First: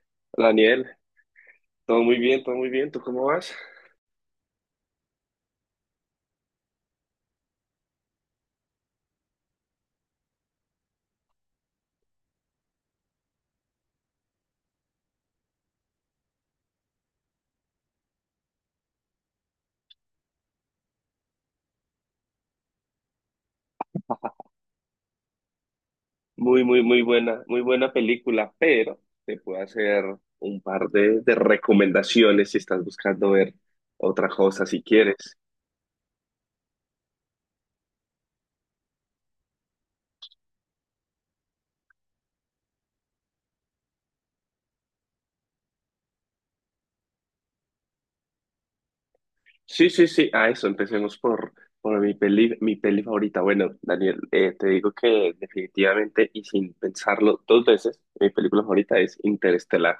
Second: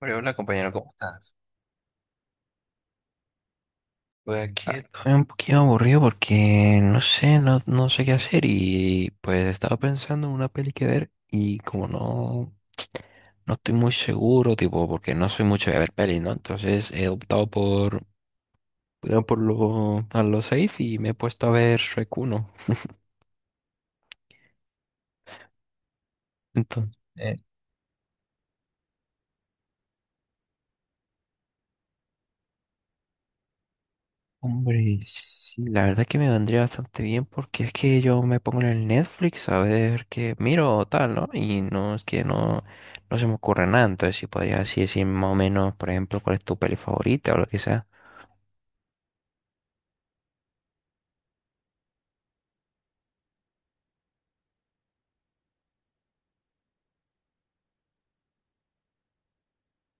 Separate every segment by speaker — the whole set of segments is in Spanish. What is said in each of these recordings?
Speaker 1: Hola, hola, compañero,
Speaker 2: Daniel,
Speaker 1: ¿cómo estás?
Speaker 2: todo muy bien, todo muy bien. ¿Tú cómo vas?
Speaker 1: Pues aquí. Estoy un poquito aburrido porque no sé, no sé qué hacer y pues estaba pensando en una peli que ver y como no, no estoy muy seguro, tipo, porque no soy mucho de ver pelis, ¿no? Entonces he optado por lo, a lo safe y me he puesto a ver Shrek uno.
Speaker 2: Muy, muy,
Speaker 1: Entonces,
Speaker 2: muy buena película, pero te puedo hacer un par de recomendaciones si estás buscando ver otra cosa, si
Speaker 1: hombre,
Speaker 2: quieres.
Speaker 1: sí, la verdad que me vendría bastante bien porque es que yo me pongo en el Netflix a ver qué miro o tal, ¿no? Y no es que no, no se me ocurre nada, entonces si podría así decir más o menos, por ejemplo, cuál es tu peli favorita o lo que sea.
Speaker 2: Sí, sí, sí, a eso, empecemos por mi peli favorita. Bueno, Daniel, te digo que definitivamente y sin pensarlo dos veces, mi película favorita es Interestelar.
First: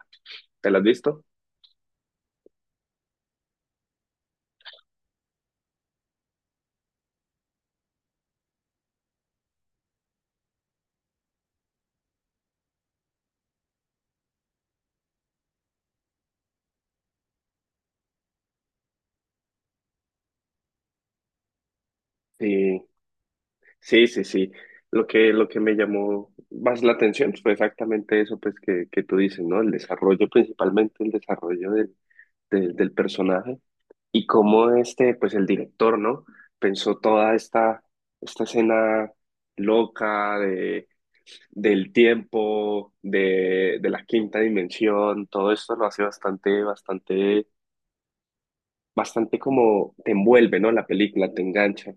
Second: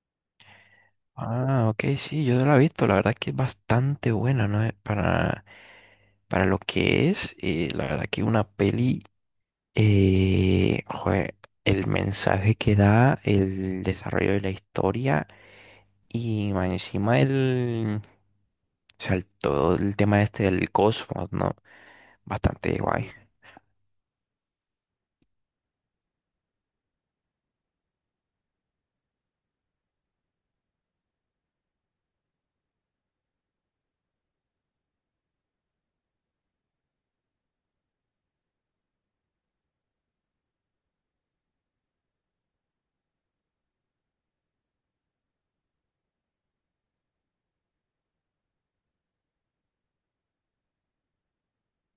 Speaker 2: ¿Te la has visto?
Speaker 1: Ah, ok, sí, yo la he visto, la verdad que es bastante buena, ¿no? Para lo que es, la verdad que una peli. Eh, jue- el mensaje que da, el desarrollo de la historia y más encima el, o sea, todo el tema este del cosmos, ¿no? Bastante
Speaker 2: Sí.
Speaker 1: guay.
Speaker 2: Sí, sí, sí. Lo que me llamó más la atención pues, fue exactamente eso pues, que tú dices, ¿no? El desarrollo, principalmente el desarrollo del personaje y cómo este, pues el director, ¿no? Pensó esta escena loca del tiempo, de la quinta dimensión, todo esto lo hace bastante como te envuelve, ¿no? La película te engancha.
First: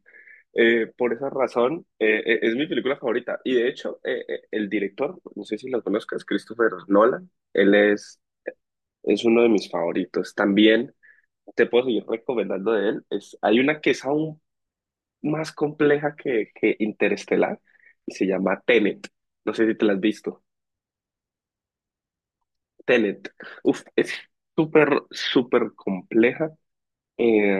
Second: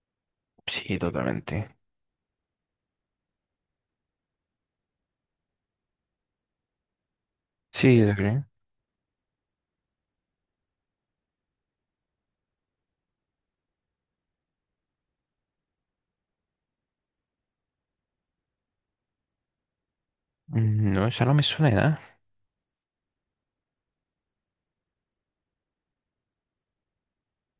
Speaker 1: Sí,
Speaker 2: Por esa
Speaker 1: totalmente.
Speaker 2: razón, es mi película favorita. Y de hecho, el director, no sé si lo conozcas, Christopher Nolan,
Speaker 1: Sí, lo creo.
Speaker 2: es uno de mis favoritos. También te puedo seguir recomendando de él. Es, hay una que es aún más compleja que Interestelar y se llama Tenet. No sé si te la has visto.
Speaker 1: Mm, no, esa no me suena de nada.
Speaker 2: Tenet. Uf, es súper compleja. Eh,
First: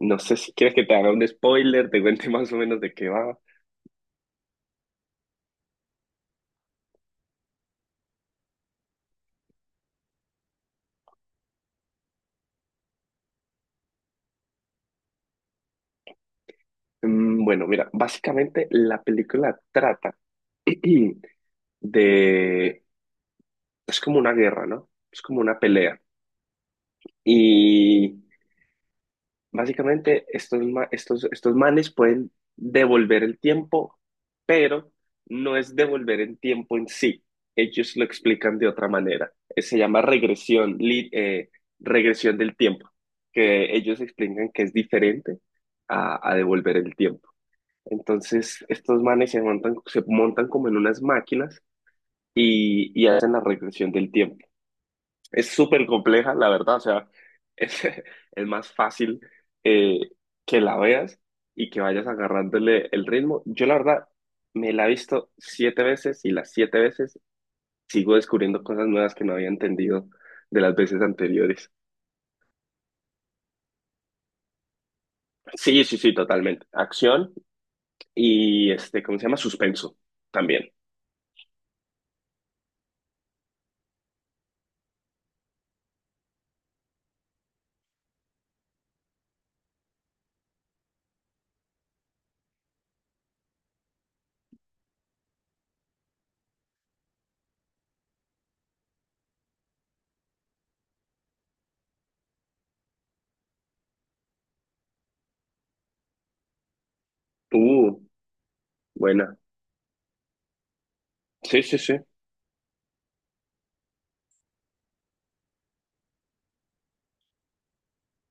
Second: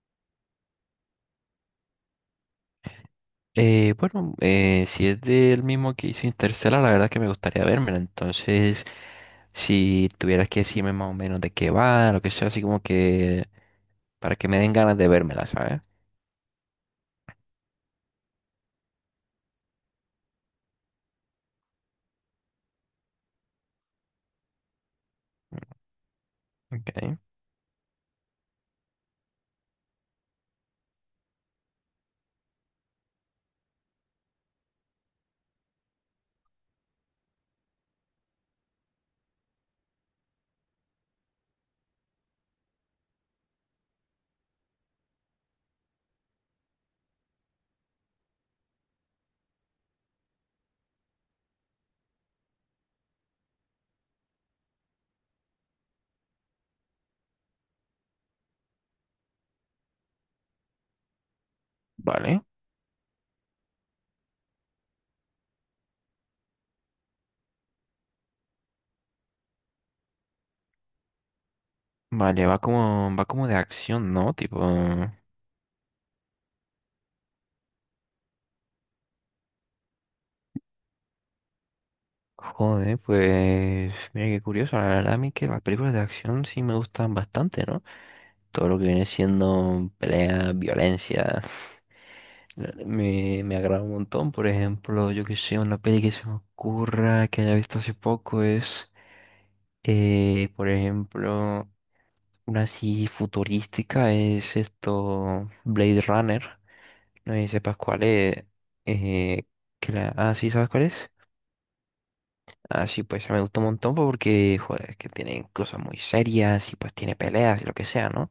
Speaker 2: no sé si quieres que te haga un spoiler, te cuente más o menos de qué va.
Speaker 1: Bueno, si es del mismo que hizo Interstellar, la verdad que me gustaría vérmela. Entonces, si tuvieras que decirme más o menos de qué va, lo que sea, así como que para que me den ganas de vérmela, ¿sabes?
Speaker 2: Bueno, mira, básicamente la película trata de... Es como una guerra, ¿no? Es como una pelea.
Speaker 1: Ok.
Speaker 2: Y básicamente estos, estos manes pueden devolver el tiempo, pero no es devolver el tiempo en sí. Ellos lo explican de otra manera. Se llama regresión del tiempo, que ellos explican que es diferente a devolver el tiempo. Entonces, estos manes se montan como en unas máquinas y hacen la regresión del tiempo. Es súper compleja, la verdad, o sea, es, es más fácil eh, que la veas y que vayas
Speaker 1: Vale,
Speaker 2: agarrándole el ritmo. Yo, la verdad, me la he visto siete veces y las siete veces sigo descubriendo cosas nuevas que no había entendido de las veces anteriores.
Speaker 1: vale, va como de acción, ¿no? Tipo,
Speaker 2: Sí, sí, sí, totalmente. Acción y, este, ¿cómo se llama? Suspenso también.
Speaker 1: joder, pues mira qué curioso, la verdad a mí que las películas de acción sí me gustan bastante, ¿no? Todo lo que viene siendo pelea, violencia, me, me agrada un montón, por ejemplo, yo que sé, una peli que se me ocurra, que haya visto hace poco es, por ejemplo, una así futurística es esto, Blade Runner. No sé si sepas
Speaker 2: Uh,
Speaker 1: cuál es.
Speaker 2: buena.
Speaker 1: eh, que la... Ah, sí, ¿sabes cuál es?
Speaker 2: Sí, sí, sí.
Speaker 1: Ah, sí, pues me gustó un montón porque, joder, es que tienen cosas muy serias y pues tiene peleas y lo que sea, ¿no?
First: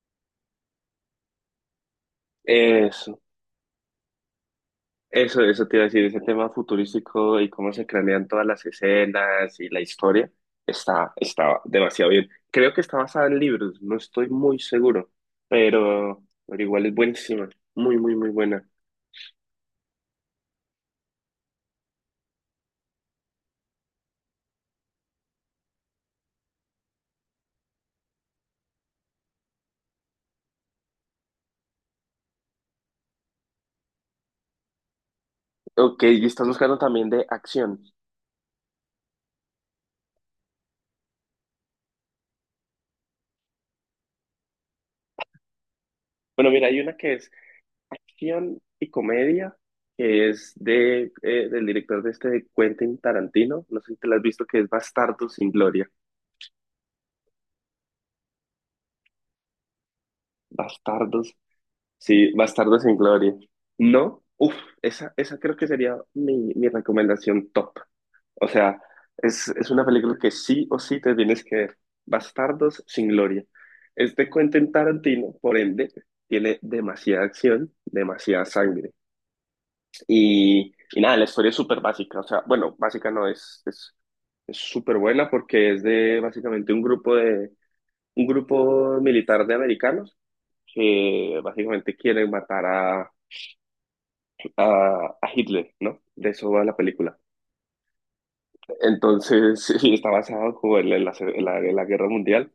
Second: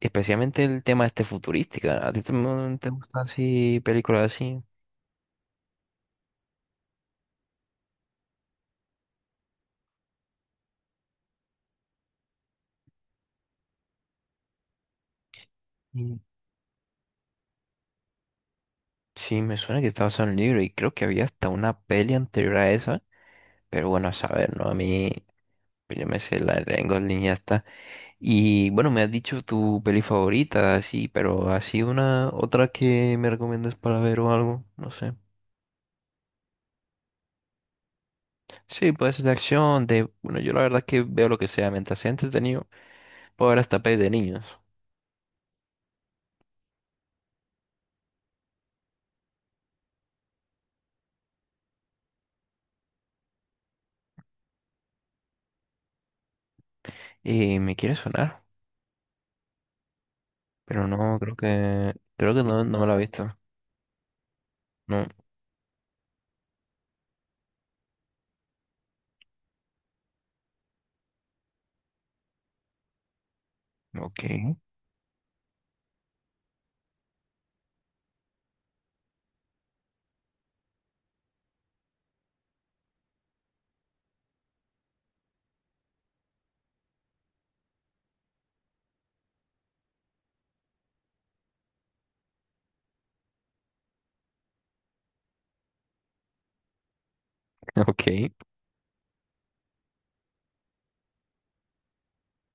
Speaker 1: Especialmente el tema este futurística. ¿A ti también te
Speaker 2: Eso,
Speaker 1: gustan así películas así?
Speaker 2: Eso te iba a decir, ese tema futurístico y cómo se cranean todas las escenas y la historia, está demasiado bien. Creo que está basada en libros, no estoy muy seguro,
Speaker 1: Mm.
Speaker 2: pero igual es buenísima, muy buena.
Speaker 1: Sí, me suena que estaba basado en un libro y creo que había hasta una peli anterior a esa. Pero bueno, a saber, ¿no? A mí, yo me sé la de Ryan Gosling y ya está. Y bueno, me has dicho tu peli favorita, sí, pero así una otra que me recomiendas para ver o algo, no sé.
Speaker 2: Ok, y estás buscando también de acción.
Speaker 1: Sí, puede ser de acción, de, bueno, yo la verdad es que veo lo que sea, mientras sea entretenido, puedo ver hasta pelis de niños.
Speaker 2: Bueno, mira, hay una que es acción y comedia, que es de, del director de este Quentin Tarantino, no sé si te la has visto, que es Bastardos sin Gloria.
Speaker 1: Y me quiere sonar, pero no,
Speaker 2: Bastardos. Sí,
Speaker 1: creo que no,
Speaker 2: Bastardo
Speaker 1: no me la
Speaker 2: sin
Speaker 1: he
Speaker 2: Gloria.
Speaker 1: visto.
Speaker 2: No, uff,
Speaker 1: No.
Speaker 2: esa creo que sería mi recomendación top. O sea, es una película que sí o sí te tienes que ver. Bastardos sin Gloria. Es
Speaker 1: Ok,
Speaker 2: de Quentin Tarantino, por ende, tiene demasiada acción, demasiada sangre. Y nada, la historia es súper básica. O sea, bueno, básica no es, es súper buena porque es de básicamente un grupo militar de americanos que básicamente quieren matar a Hitler, ¿no? De eso va la película.
Speaker 1: ok,
Speaker 2: Entonces, sí, está basado como en la Guerra Mundial.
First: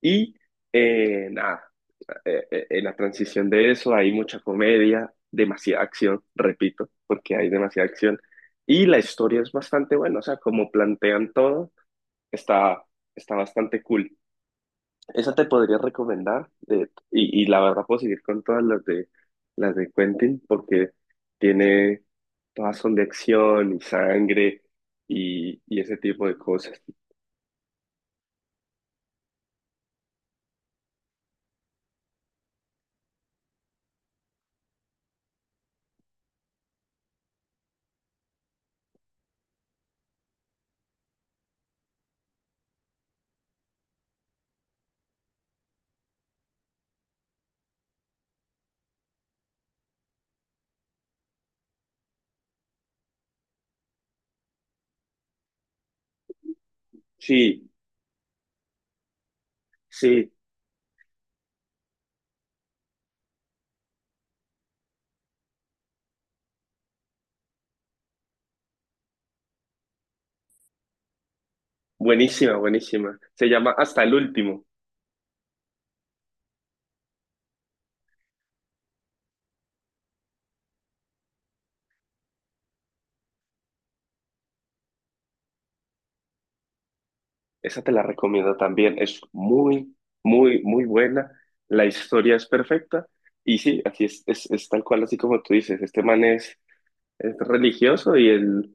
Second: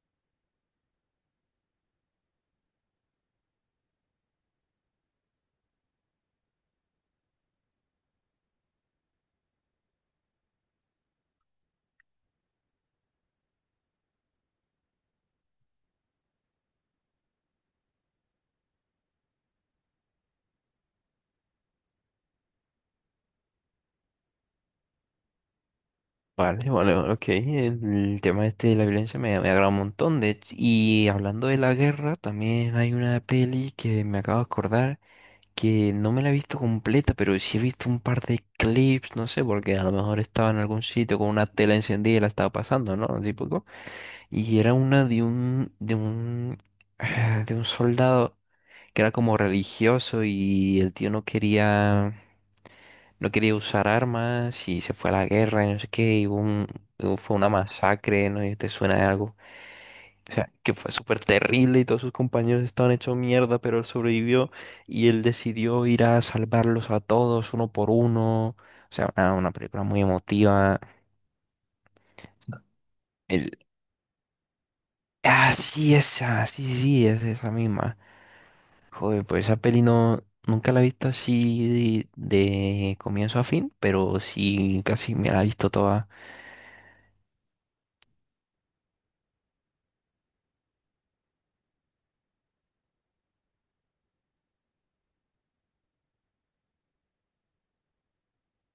Speaker 2: Y nada, en la transición de eso hay mucha comedia, demasiada acción, repito, porque hay demasiada acción. Y la historia es bastante buena, o sea, como plantean todo, está, está bastante cool. Esa te podría recomendar de- y la verdad puedo seguir con todas las de Quentin porque tiene todas son de acción y sangre y ese tipo de
Speaker 1: vale,
Speaker 2: cosas.
Speaker 1: vale, vale, ok. El, tema este de la violencia me, me agrada un montón. De hecho, y hablando de la guerra, también hay una peli que me acabo de acordar que no me la he visto completa, pero sí he visto un par de clips, no sé, porque a lo mejor estaba en algún sitio con una tela encendida y la estaba pasando, ¿no? Típico. Y era una de un, de un soldado que era como religioso y el tío no quería, no quería usar armas y se fue a la guerra y no sé qué, y fue una
Speaker 2: Sí,
Speaker 1: masacre, ¿no? ¿Y te suena de algo?
Speaker 2: sí,
Speaker 1: sea, que fue súper terrible y todos sus compañeros estaban hechos mierda, pero él sobrevivió y él decidió ir a salvarlos a todos uno por uno. O sea, una película muy emotiva.
Speaker 2: buenísima, buenísima. Se
Speaker 1: El,
Speaker 2: llama Hasta el Último.
Speaker 1: ah, sí, esa, sí, sí, sí, es esa misma. Joder, pues esa peli no, nunca la he visto así de comienzo a fin, pero sí, casi me la he visto toda.
Speaker 2: Esa te la recomiendo también. Es muy, muy buena. La historia es perfecta y sí, así es, es tal cual así como tú dices. Este man es religioso y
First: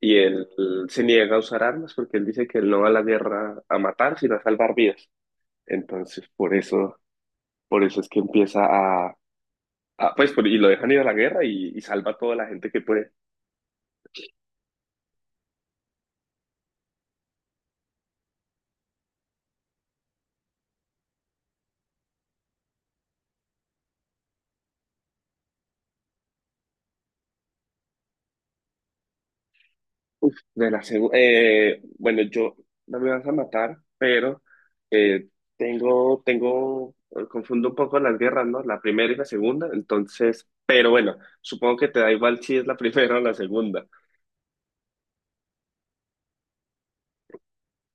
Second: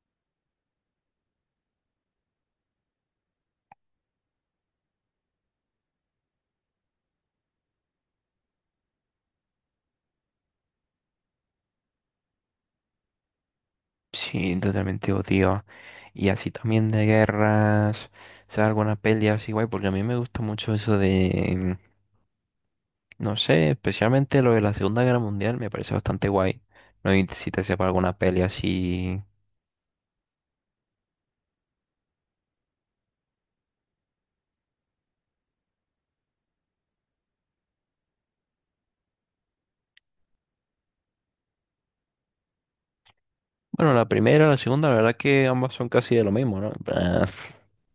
Speaker 2: y él se niega a usar armas porque él dice que él no va a la guerra a matar, sino a salvar vidas. Entonces, por eso es que empieza y lo dejan ir a la guerra y salva a toda la gente que puede.
Speaker 1: Sí, totalmente odio. Y así también de guerras, o sea, alguna peli así guay, porque a mí me gusta mucho eso de. No sé, especialmente lo de la Segunda Guerra Mundial me parece bastante guay. No sé si te sepa alguna peli así.
Speaker 2: Uf, de la bueno, yo no me vas a matar, pero eh, tengo, confundo un poco las guerras, ¿no? La primera y la segunda, entonces, pero bueno, supongo que te da igual si es la primera o la segunda.
Speaker 1: Bueno, la primera, la segunda, la verdad que ambas son casi de lo mismo, ¿no? En plan,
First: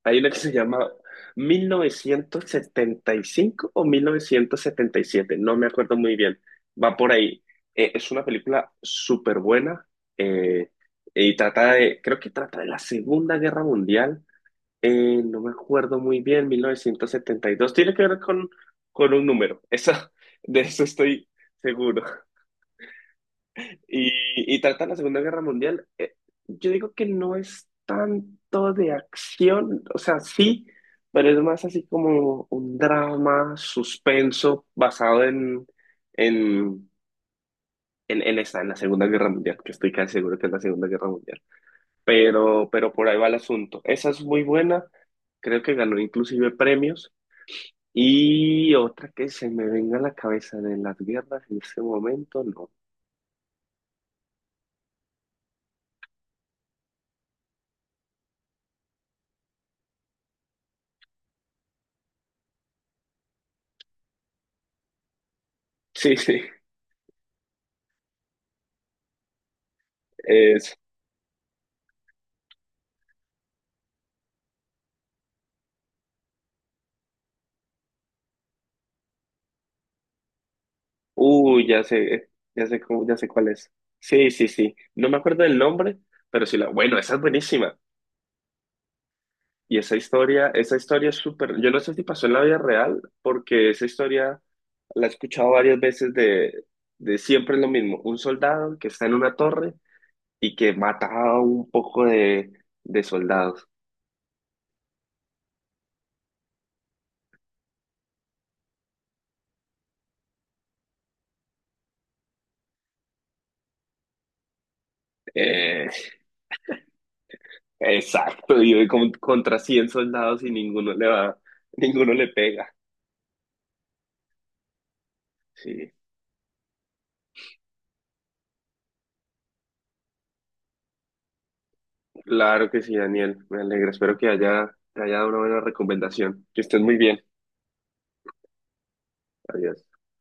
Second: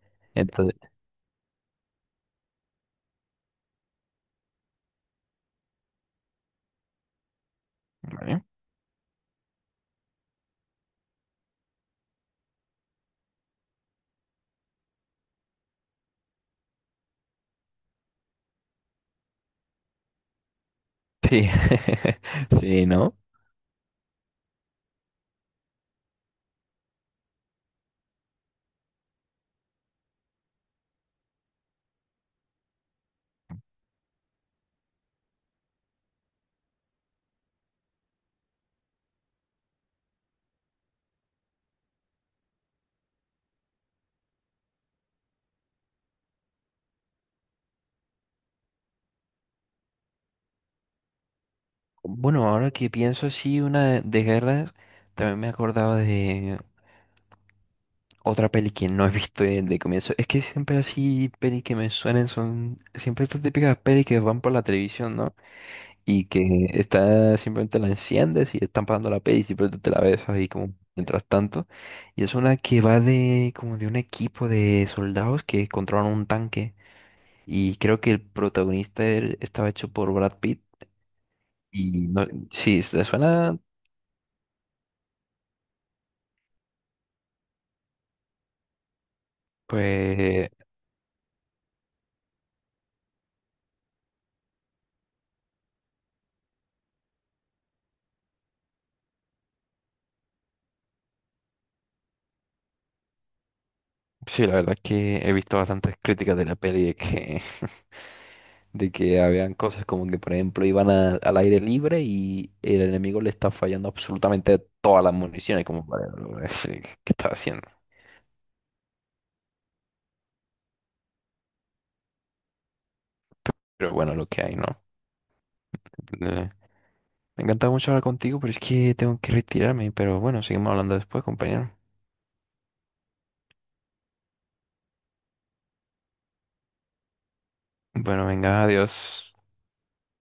Speaker 2: Hay una que se
Speaker 1: entonces,
Speaker 2: llama 1975 o 1977, no me acuerdo muy bien. Va por ahí. Es una
Speaker 1: vale.
Speaker 2: película súper buena eh, y trata de, creo que trata de la Segunda Guerra Mundial. No me acuerdo muy bien, 1972. Tiene que ver con un número. Eso de eso estoy
Speaker 1: Sí,
Speaker 2: seguro.
Speaker 1: sí, ¿no?
Speaker 2: Y trata la Segunda Guerra Mundial. Yo digo que no es tanto de acción, o sea, sí, pero es más así como un drama, suspenso, basado en, en esa, en la Segunda Guerra Mundial, que estoy casi seguro que es la Segunda Guerra Mundial. Pero por ahí va el asunto. Esa es muy buena, creo que ganó inclusive premios. Y otra que se me venga a la cabeza de las guerras en este momento,
Speaker 1: Bueno,
Speaker 2: no.
Speaker 1: ahora que pienso así, una de guerras, también me acordaba de otra peli que no he visto de, comienzo. Es que siempre así, peli que me suenen son siempre estas típicas pelis que van por la televisión, ¿no?
Speaker 2: Sí,
Speaker 1: Y
Speaker 2: sí,
Speaker 1: que está simplemente la enciendes y están pasando la peli y simplemente te la ves ahí como mientras tanto. Y es una que va de como de un equipo de soldados que controlan un tanque y creo que el protagonista estaba hecho por Brad Pitt
Speaker 2: uy, ya
Speaker 1: y no,
Speaker 2: sé,
Speaker 1: sí, le
Speaker 2: ya sé cuál
Speaker 1: suena
Speaker 2: es. Sí, sí, sí. No me acuerdo del nombre, pero sí la. Bueno, esa es buenísima. Y
Speaker 1: pues.
Speaker 2: esa historia es súper. Yo no sé si pasó en la vida real, porque esa historia la he escuchado varias veces de siempre es lo mismo. Un soldado que está en una torre y que mata a un poco de soldados.
Speaker 1: Sí, la verdad es que he visto bastantes críticas de la peli de que, de que habían cosas como que, por ejemplo, iban al aire libre y el enemigo le está fallando absolutamente todas las municiones, como
Speaker 2: Eh,
Speaker 1: para qué está haciendo.
Speaker 2: exacto. Y hoy contra 100 soldados y ninguno le va, ninguno le pega.
Speaker 1: Pero bueno, lo que hay, ¿no?
Speaker 2: Sí.
Speaker 1: Eh, Me encanta mucho hablar contigo, pero es que tengo que retirarme. Pero bueno, seguimos hablando después, compañero.
Speaker 2: Claro que sí, Daniel. Me alegra. Espero que haya, te haya dado una buena recomendación. Que estés muy bien.
Speaker 1: Bueno, venga, adiós.
Speaker 2: Adiós.